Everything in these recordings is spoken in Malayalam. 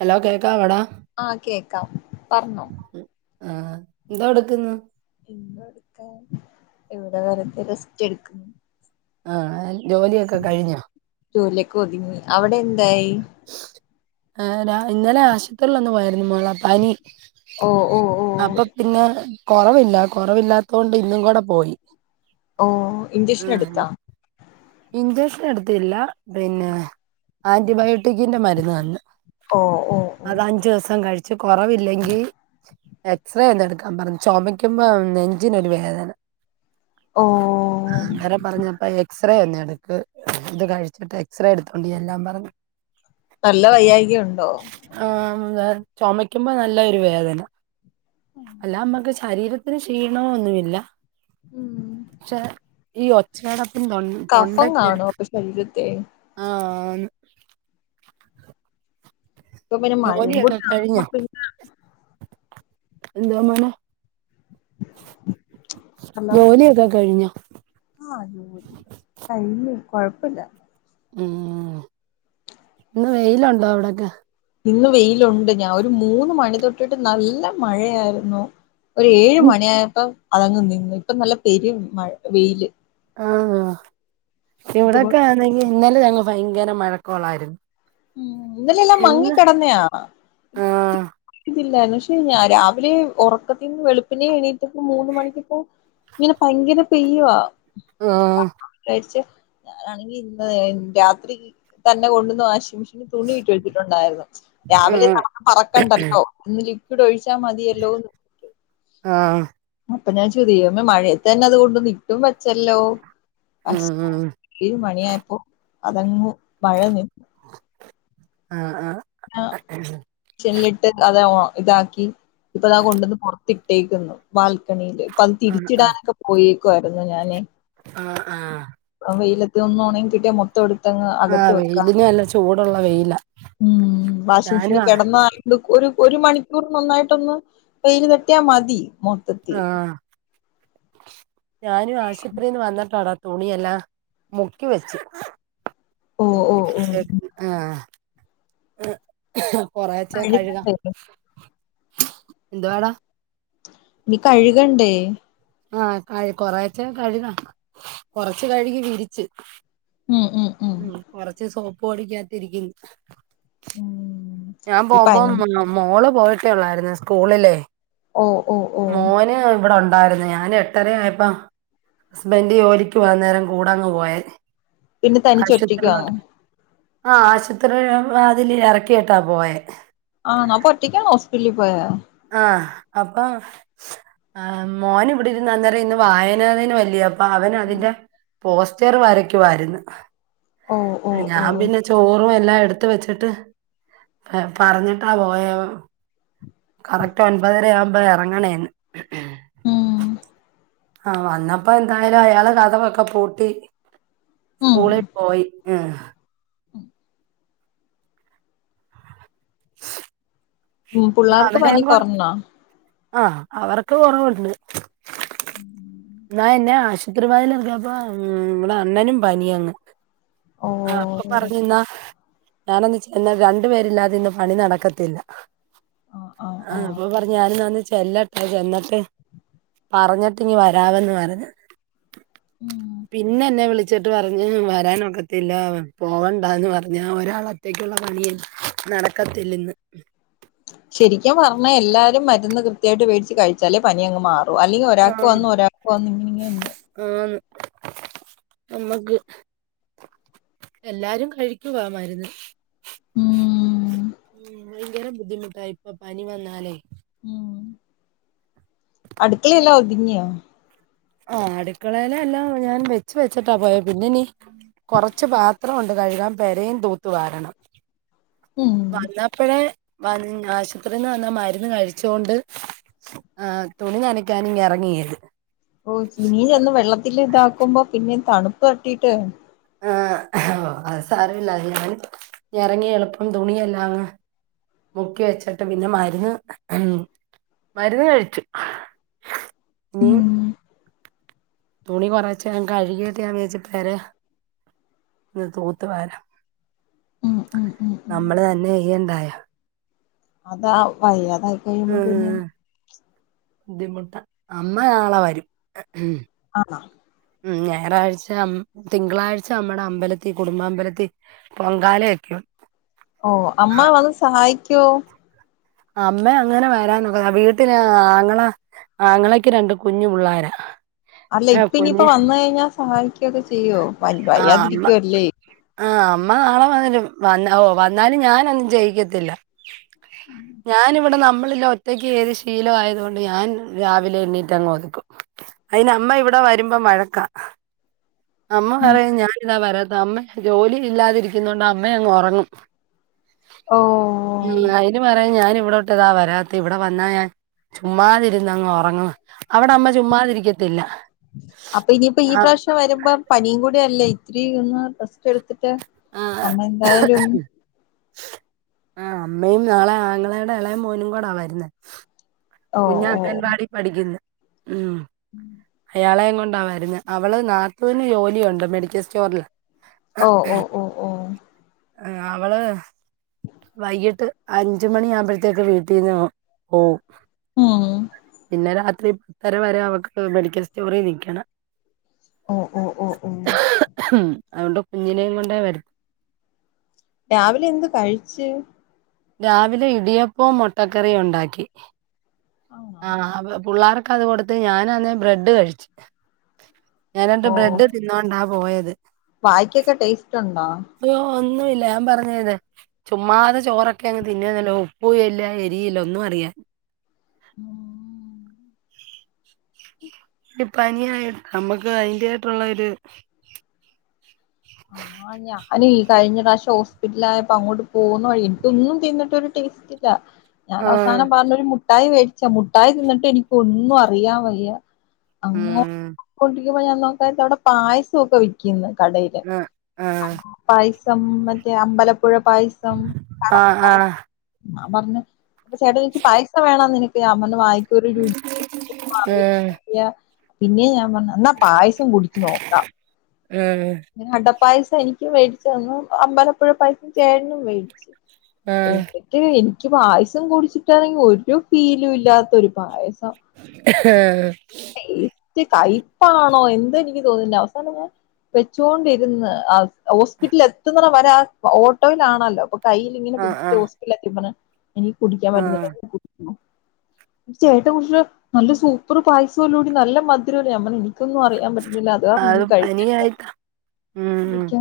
ഹലോ കെ, - ആ കേക്കാം പറഞ്ഞോ ആ, എന്തോ എടുക്കുന്നു ഇവിടെ വെറുതെ റസ്റ്റ് എടുക്ക. ആ, അ ജോലിയൊക്കെ കഴിഞ്ഞോ ജോലിയൊക്കെ ഒതുങ്ങി അവിടെ എന്ത് ഇന്നലെ ആശുപത്രിയിൽ ഒന്ന് പോയ ഓ ഓ ഓ [unintelligible] അപ്പൊ പിന്നെ കൊറവില്ല, കുറവില്ലാത്തോണ്ട് ഇന്നും കൂടെ പോയി. ഓ ഇഞ്ചക്ഷൻ ആഹ് എടുത്തോ? ഇഞ്ചക്ഷൻ എടുത്തില്ല പിന്നെ ആൻറ്റിബയോട്ടി- ബയോട്ടിക്കിന്റെ മരുന്ന് തന്ന്, ഓ ഓ ഓ അത് ഓ അഞ്ചു ദിവസം കഴിച്ച് കൊറവില്ലെങ്കിൽ- എക്സ്റേ എന്തോ എടുക്കാൻ പറഞ്ഞു, ചുമയ്ക്കുമ്പോ നെഞ്ചിനൊരു വേദന. ഓ അന്നേരം പറഞ്ഞപ്പ എക്സ് എക്സ്റേ ഒന്ന് എടുക്ക്, ഇത് കഴിച്ചിട്ട് എക്സറേ എടുത്തോണ്ട് ചെല്ലാൻ പറഞ്ഞു. നല്ല വയ്യായിക ഉണ്ടോ? ചുമക്കുമ്പോ നല്ലൊരു വേദന അല്ലാ നമുക്ക് ചു ശരീരത്തിന് ക്ഷീണമോ ഒന്നുമില്ല ഉം പക്ഷേ ഈ ഒച്ചയടപ്പ്, തൊ കഫം തൊണ്ടക്ക് കാണും അപ്പം ശരീരത്തെ ആന്ന് ഇപ്പൊ പിന്നെ മഴയും കൂടി ജോലിയൊക്കെ ആകുമ്പം പിന്നെ എന്തുവാ മോനെ ഹലോ ജോലിയൊക്കെ കഴിഞ്ഞോ? ആഹ് ജോലി കഴിഞ്ഞ് കൊഴപ്പല്ല. ഊം ഇന്ന് വെയിലുണ്ടോ അവിടൊക്കെ? ഇന്ന് വെയിലുണ്ട്. ഞാ ഒരു മൂന്ന് മണി തൊട്ടിട്ട് നല്ല മഴയാര്ന്നു. ഒരു ഏഴ് മണിയായപ്പം അതങ്ങ് നിന്ന് ഇപ്പൊ നല്ല പെര് മഴ വെയില് ആഹ് ആഹ് ഇപ്പൊ കൊ ഇവിടൊക്കെ ആന്നെങ്കി ഇന്നലെ ഞങ്ങ ഭയങ്കര മഴക്കോളായിരുന്നു ഉം ഇന്നലെല്ലാം ഇന്ന് മങ്ങിക്കിടന്നയാണ് ആഹ് ല്ലായിരുന്നു പക്ഷെ ഞാ രാവിലെ ഉറക്കത്തിന്ന് വെളുപ്പിനെ എണീറ്റപ്പോ മൂന്നു മണിക്കക്കൊ ഇങ്ങനെ ഭയങ്കര പെയ്യുവാ ആഹ് ച്ച് ആണെങ്കി ഇന്ന് രാത്രി തന്നെ കൊണ്ടുവന്ന് വാശി [unintelligible] തുണിയിട്ട് വച്ചിട്ടുണ്ടായിരുന്നു രാവിലെ ആഹ് നടന്ന് പറക്കണ്ടല്ലോ ലിക്വിഡ് ഒഴിച്ച് ച്ചാ മതിയല്ലോ ആഹ് അപ്പൊ ഞാൻ ചോദീ മഴയത്തന്നത് കൊണ്ടുന്ന് ഇട്ടും വച്ചല്ലോ അശ് ഉം വലിയൊരു പണിയാപ്പോ അതങ്ങ് മഴ നി ആഹ് ആഹ് ആഹ് ചില്ലിട്ട് അതെവോ ഇതാക്കി ഇപ്പതാ കൊണ്ടുവന്ന് പൊറ തിട്ടേക്കുന്നു ബാൽക്കണിയിലേക് പ്പം തിരിച്ചിടാനൊക്കെ പോയി. ക്ക് ആയിരുന്നു ഞാനെ ആ ആ. വെയിലത്ത് ഒന്ന് ഒണങ്ങികിട്ടിയാ മൊ ആഹ് വെയിലിന് നല്ല ചൂട്. ട്ള്ള വെയില. ഉം വാഷിംഗ് മെഷീനി കിടന്നയോണ്ട്. ഒരു ഒരു മണിക്കൂർ നന്നായിട്ടൊന്ന് വെയില് തട്ടിയാൽ മതി. മൊത്തത്തി. ആഹ് [unintelligible] ഞാനും ആശുത്രീന്ന് വന്നിട്ടാടാ തുണിയെല്ലാ മുക്കി വെച്ചു ഓ ഓ മുക്കി ഓ ആ ആ കൊറേച്ച കഴുക കഴുകണ്ടേ എന്തുവാടാ ഇനി കഴ്കണ്ടേ ആ കൊറേച്ച കഴുക കൊറച്ച് കഴുകി വിരിച്ച് ഉം ഉം ഉം കൊറച്ച് സോ പൊടിക്കായ്ത്തിരിക്കിൻ ഉം ഞാൻ ഈ പോമ്പം പനി മോള് പോയിട്ടേ ഉള്ളായിരുന്നു സ്കൂളില് ഓ ഓ ഓ മോന് ഇവിടെൻ ഉണ്ടായിരുന്നു ഞാൻ എട്ടര ആയപ്പോ ഹസ്ബൻഡ് ജേലിക്പോകുന്നേരം കൂടാങ്ങ് പോയ പിന്നെ തനിചൊറ്റയ്ക്കാനോ ആ ആശുപത്രി വാതില് ഇറക്കി ട്ടാ പോയേ. ആണോ അപ്പൊ ഒറ്റക്കാണോഹോസ്പിറ്റലിൽ പോയേ ആ അപ്പൊ ആ മോൻ ഇവിടെ ഇരുന്ന് അന്നേര ഇന്ന് വായനദിനഅലിയോ അവനതിന്റെ പോസ്റ്റർ വരക്കുവായിരുന്നു. ഓ ഓ ഓ ഞാൻ പിന്നെ ചോറും എൽ ല്ലാം എടുത്ത് വെച്ചിട്ട് പറഞ്ഞിട്ടാ പോയേ കറക്ററ്റ് ഒൻപതരയാവും മ്പോ എറങ്ങണേന്ന് മ് ആ വന്നപ്പോ എന്തായാലും അയാളെ കഥകൊക്കെ പൂട്ടി ഉം സ്കൂളി പോയി ഏ പു പുള്ളാർക്ക് പനി കൊറർഞ്ഞാേ ആ അവർക്ക് കുറവുണ്ട് [inaudible] ആ എന്നെ ആശുപത്രിപായിൽ എർക്കിപ്പം അണ്ണനും പനിയങ്ങ് ഓ ആ അപ്പൊ പറഞ്ഞുന്നാ ഞാനന്നിച്ചന്നാ രണ്ടു പേരില്ലാതെ ഇന്നു പണി നടക്കത്തില്ല ആഹ് ആഹ് ആ ആഹ് അപ്പൊ പറഞ്ഞ് [unintelligible] ചെല്ലട്ടെ ചേന്നട്ട്. പറഞ്ഞിട്ടിനി വ ടാവന്ന് പറഞ്ഞ്. ഉം പിന്നെ ന്നെവിളി വച്ചിട്ട് പറഞ്ഞ് വരാനൊക്കത്തില്ല പോവണ്ടാന്ന് പറഞ്ഞ്, ഒരാളൊറ്റക്കുള്ള പണിയ നടക്കത്തില്ലെന്ന്. ശരിക്കും പറഞ്ഞാ എല്ലാരും മരുന്ന് കൃത്യായിട്ട് വേടിച്ച് കഴിച്ചാലേ പനി അങ്ങ് മാറും. അല്ലെങ്കിൽ ആ ഒരാൾക്ക് വന്ന് ഒരാൾക്ക് വന്ന് ഇങ്ങനെങ്ങെനെന്ന് അമ്മക്ക് എല്ലാരും കഴിക്കുവാ മരുന്ന് ഉം മ്മഹ് ഭയങ്കരം ബു ബുദ്ധിമുട്ടാ ഇപ്പൊ പനി വന്നാലേയ് ഉം അടുക്കളെല്ലാം ഒതിങ്ങിയോ ആഹ് അടുക്കളേയിലെ എല്ലാം ഞാൻ വെച്ച് വെച്ചിട്ടാ പോയ പിന്നെനീ കൊറച്ച് പാത്രോ കഴുകാൻ പെരേം തൂത്തുവാരണം ഉം വന്നപ്പഴേ വന്ന് ആശുപത്രിയിൽ നിന്ന് വന്ന മരുന്ന് കഴിച്ചോണ്ട് ആ തുണി നനക്കാനിങ്ങ് എറങ്ങിയെന് ഓ ചിനീ ചെന്ന് വെള്ളത്തിലിതാക്കുമ്പോ പിന്നെ തണുപ്പ് തട്ടിട്ട് ആ അത് സാരമില്ല അതി ഞാൻ ഇറങ്ങി എളുപ്പം തുണിയെല്ലാം മുക്കി വെച്ചിട്ട് പിന്നെ മരുന്ന് മ് മരുന്ന് കഴിച്ചു ഇനി ഉം തുണി കുറച്ച് കഴുകിട്ട് ഞാൻ വിചാരിച് പെരെ തൂത്ത് വരാം ഉം ഉം ഉം ഉം നമ്മള് തന്നെ ചെയ്യണ്ടായോ അതാ വയ്യ അത് കഴിയുമ്പോ പിന്നെ ബുദ്ധിമുട്ട അമ്മ നാളെ വരും എ ഏഹ് ആണോ ഉം ഞായറാഴ്ച അമ്മ തിങ്കളാഴ്ച അമ്മുടെ അമ്പലത്തി കുടുംബ അമ്പലത്തി പൊങ്കാല ഒക്കെ യുണ്ട് ഓ അമ്മ വന്ന് സഹായിക്- ക്കോ അമ്മേ അങ്ങനെ വരാനോക വീട്ടില് ആങ്ങള ആങ്ങളക്ക് രണ്ട് കുഞ്ഞു പിള്ളേരാ അല്ല ഇപ്പ ഇനിയിപ്പം വന്ന് കഴിഞ്ഞാ സഹായി- ക്കെ ചെയ്യോ വയ് വയ്യാതിരിക്കുവല്ലേ ആ അമ്മ നാളെ വരും വന്നാലും ഓ വന്നാലും ഞാനൊന്നും ചെയ്യക്കത്തില്ല ഞാൻ ഇവിടെ നമ്മളില്ലേ ഒറ്റയ്ക്ക് ചെയ്ത് ശീലയത് കൊണ്ട് ഞാൻ രാവിലെ എണ്ണീറ്റ് അങ്ങ് ഒതുക്കും അയ്ന് അമ്മ ഇവിടെ വരുമ്പോ വഴക്കാ അമ്മ ഉം. പറയും ഞാനിതാ വരാത്തെ അമ്മ ജോലി ഇല്ലാതിരിക്കുന്നതൊണ്ട് അമ്മ അങ്ങ് ഒറങ്ങും ഓ [unintelligible] അതിനു പറയും ഞാനിവിടോട്ട് ഇതാ വരാത്തെ ഇവിടെ വന്നാ ഞാൻ ചുമ്മാതിരന്നങ്ങ് ഒറങ്ങുവാ അവിടെ അമ്മ ചുമ്മാതിരിക്കത്തില്ല അപ്പൊ ഇനിയിപ്പോ ഈ ആഹ് പ്രാശ്യം- വരുമ്പം പനിം കൊണ്ട് ല്ലെ ഇത്തിരി ഒന്ന് റസ്റ്റ് എടുത്തിട്ട്- [inaudible] അമ്മ എന്തായാലും [inaudible] ആ അമ്മയും നാളെ ആങ്ങളെടെ ഇളയ മോനുംകൂടവരുന്നേ ഓ കുഞ്ഞ് ഓ അംഗൻവാടി പഠിക്കുന്നു. ഉം. ആളെ കൊണ്ടാ വരുന്നത്. അവള് നാത്തൂന് ജോലിയുണ്ട്. മെഡിക്കൽ സ്റ്റോറില്. ഓ ഓ ഓ ഓ അവള് വൈകിട്ട് അഞ്ചുമണി ആകുമ്പത്തേക്ക് വീട്ടിൽന്ന് പോകും. ഉം. പിന്നെ രാത്രി പത്തര വരെ അവക്ക് മെഡിക്കൽ സ്റ്റോറിൽ നിക്കണം. ഓ ഓ ഓ ഓ അതുകൊണ്ട് കുഞ്ഞിനെയും കൊണ്ടേ വര രാവിലെ എന്ത് കഴിച്ച്? രാവിലെ ഇടിയപ്പവും മുട്ടക്കറിയും ഉണ്ടാക്കി. ആണോ ആ അപ്പൊ പിള്ളാർ അത് കൊടുത്ത് ഞാനാന്നെ ബ്രെഡ് കഴിച്ചു. ഞാൻ രണ്ട് ബ്രെഡ് തിന്നോണ്ടാ പോയത്. തെ വായിക്കക്കെ ടേസ്റ്റ് ഇട്ടുണ്ടോ? ഒന്നുമില്ല. ഞാൻ പറഞ്ഞേത് ചുമ്മാതെ ചോറൊക്കെ അങ്ങ് തിന്നുന്നല്ലോ? ഉപ്പും ഇല്ല. എരിയും ഇല്ല ഒന്നും അറിയാൻ. ഉം. ഒരു പനിയായി നമ്മുക്ക് അതിന്റെ തായിട്ടുള്ള ഒരു ആ ഞാന് ഈ കഴിഞ്ഞ പ്രാവശ്യം ഹോസ്പിറ്റലായപ്പോ അങ്ങോട്ട് പോകുന്ന വഴി എനിക്ക് ഒന്നും തിന്നിട്ടൊരു ടേസ്റ്റ് ഇല്ല. ഞാൻ ആഹ് അവസാനം പറഞ്ഞൊരു മു മുട്ടായി മേടിച്ചു. മുട്ടായി തിന്നിട്ട് എനിക്ക് ഒന്നും അറിയാൻ വയ്യ. അങ്ങോ ഉം പ്പോയി ഞാൻ നോക്കാൻ. അവിടെ പായസം ഒക്കെ വിൽക്കുന്നു കടയില്. ആഹ് പായ മറ്റേ അമ്പലം പ്പുഴ പായസം ആ ആഹ് ആഹ് ആഹ് പറഞ്ഞോ? അപ്പം ചേട്ടൻ ചോദിച്ചു പായസം വേണോ നിനക്ക്? [unintelligible] രുചി മാറി പിന്നെ ഞാൻ പറഞ്ഞു എന്നാ പായസം കുടിച്ചുനോക്കാം. ഉം ഉം കണ്ട പായ എനിക്കും മേടിച്ചുതന്നു. അമ്പലപ്പുഴ പായസം ചേട്ടനും മേടിച്ചു. ആഹ് എനിക്ക് എനിക്ക് പായസം കുടിച്ചിട്ടാണെങ്കി ഒരു ഫീലും ഇല്ലാത്തൊരു പായസം എഖാ ത്ത് കയ്പ്പാണോ എന്തെനിക്ക് തോന്നുന്നി അവസാനം ഞാൻ വെച്ചോണ്ടിരുന്ന് ആ ഹോസ്പിറ്റലിൽ എത്തുന്നിടം വരെ ഓട്ടോയേലാണല്ലോ അപ്പ കയ്യിലിങ്ങനെ ആഹ് പിടിച്ച് ആഹ് ഹോസ്പ്പിറ്റലിലെത്തപ്പന്നെ എനിക്ക് കുടിക്കാൻ പറ്റുന്നില്ല ആഹ് ചേട്ട കുടിച്ചിട്ടെ നല്ല സൂപ്പർ പായസമല്ലോടി നല്ല മധുരല്ല ഞാൻമ്പറഞ്ഞ് എനിക്ക് ക്കൊ ന്നും അറിയാൻ പറ്റുന്നില്ല അത് കാരണം എനിക്കെ കഴിക്കാ യിട്ട ഉം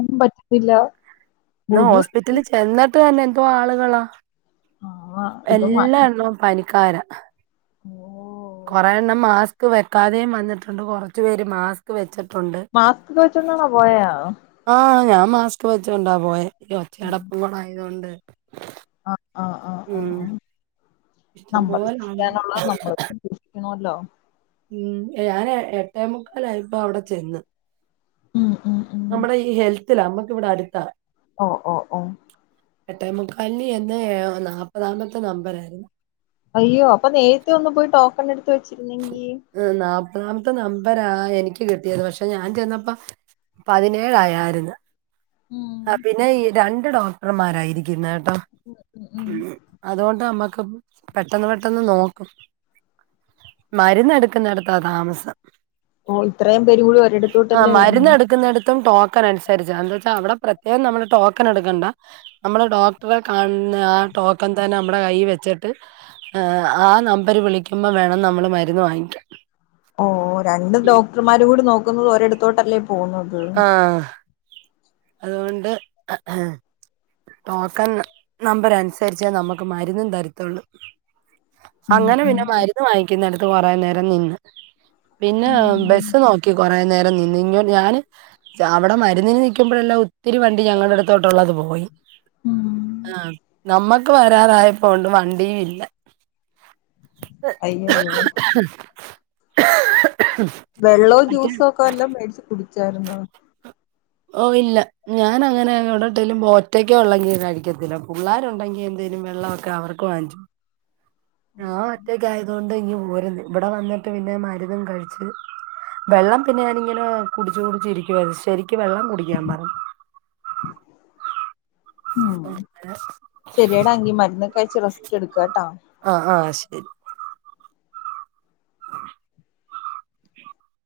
ഇല്ല ന്ന ഹോസ്പിറ്റലിൽ ചെന്ന ഇതന്നെ എന്തോ ആളുകളാ ആ ഇത് മ എല്ലാ എണ്ണോം പനി കാര ഓ കുറെ എണ്ണം മാസ്ക് വെക്കാതെയും വന്നിട്ടുണ്ട് കൊറച്ചു പേര് മാസ്ക് വെച്ചിട്ട് മാസ്ക് വെച്ചോ ണ്ടാണോ പോയ ആഹ് ഞാൻ മാസ്ക് വെച്ചോണ്ടാ പോയേ ഈ ഒച്ചയടപ്പൂടായതുകൊണ്ട് [unintelligible] ആ ആ ആ ആ ആ നമ്മൾ ഇഷ്ടംപോലെ ആള് സൂക്ഷിക്കാനുള്ളത് നമ്മള സൂക്ഷിക്കണല്ലോ ഉം ഞാനെ എട്ടേമുക്കാലയപ്പോ അവിടെ ചെന്ന് ഉം ഉം ഉം നമ്മുടെ ഈ ഹെൽത്തിലാമ്മ ഇവിടടുത്താ ഓ ഓ ഓ എട്ടേമുക്കാലിന് ചെന്ന് ഏ നാല്പ്പതാമത്തെ നമ്പറ അയ്യോ അപ്പൊ നേരത്തെ ഒന്ന് പോയി ടോക് കണ്ട [unintelligible] ഉം നാല്പ്പതാം ഇത് നമ്പരാ എനിക്ക് കിട്ടിയത് പക്ഷെ ഞാൻ ചെന്നപ്പ പതിനേഴായാരുന്നു ഉം ആ പിന്നെ ഈ രണ്ട് ഡോക്ടർമാരാ ഇരിക്കുന്നെ- ഉം ഉം അതുകൊണ്ട് നമ്മക്ക്- പെട്ടന്ന് പെട്ടെന്ന് നോക്കും മരുന്നെടുക്കുന്നിടത്താ താമസം ഓ ഇത്രയും- പേരും കൂടി ആ ഒരിടത്തോട്ടല്ലേ വരുന്നെ മരുന്ന് എടുക്കുന്നിടത്തും ടോക്കൺ അനുസരിച്ച എന്തോ ചെ ആ അവിടെ പ്രത്യേകം നമ്മള് ടോക്കൺ എടുക്കണ്ട നമ്മള് ഡോക്ടറെ കാണുന്ന ആ ടോക്കൺ തന്നെ നമ്മളെ കൈ വെച്ചിട്ട് ഏഹ് ആ നമ്പര് വിളിക്കുമ്പം വേണം നമ്മള് മരുന്ന് വാങ്ങിക്കാൻ ഓ രണ്ട് ഡോക്ടർമാരു കൂടി നോക്ക് ഒരിടത്തോട്ടല്ലേ പോന്നത് ആഹ് അതുകൊണ്ട് ടോക്കൺ നമ്പർ അനുസരിച്ചേ നമുക്ക് മരുന്നും തരത്തൊള്ളൂ ഉം അങ്ങനെ പിന്നെ ഉം മരുന്ന് വാങ്ങിക്കുന്നെടത്ത് കൊറെ നേരം നിന്ന് പിന്നെ ഉം ബസ്സ് നോക്കി കൊറെ നേരം നിന്ന് ഇങ്ങ് ഞാന് അവിടെ മരുന്നിന് നിക് ക്കുമ്പഴെല്ലാം ഒത്തിരി വണ്ടി ഞങ്ങളുടെ അടുത്തോട്ടുള്ളത് പോയി ഉം ആ നമ്മക്ക് വരാറായപ്പോണ്ട് വണ്ടിയും ഇല്ല അയ്യയ്യോ വെള്ളോ മറ്റേ ജ്യൂസോ ഒക്കെ വല്ലോം മേടിച്ച് കുടിച്ചാരുന്നോ? ഓ ഇല്ല ഞാനങ്ങനെ എവിടോട്ടേലും പോ ഒറ്റക്കെ യൊള്ളെങ്കി കഴിക്കത്തില്ല പുള്ളാരുണ്ടെങ്കി എന്തേലും വെള്ളവൊക്കെ അവർക്ക് വാങ്ങിച്ച് ഞാ ഒറ്റക്കായതുകൊണ്ട് ഇങ്ങു പോരുന്നു ഇബടെ വന്നിട്ട് പിന്നെ മരുന്നും കഴിച്ച് വെള്ളം പിന്നെ ഞാനിങ്ങനെ കുടിച്ചു കുടിച്ച് ഇരിക്കുവ ശരിക്ക് വെള്ളം കുടിക്കാൻ പറഞ്ഞു. ഉം ശരിയെടാ എങ്കി മരുന്ന് ക ച്ച് റെസ്റ്റ് എടുക്ക ട്ടോ ആഹ് ആഹ് ശരി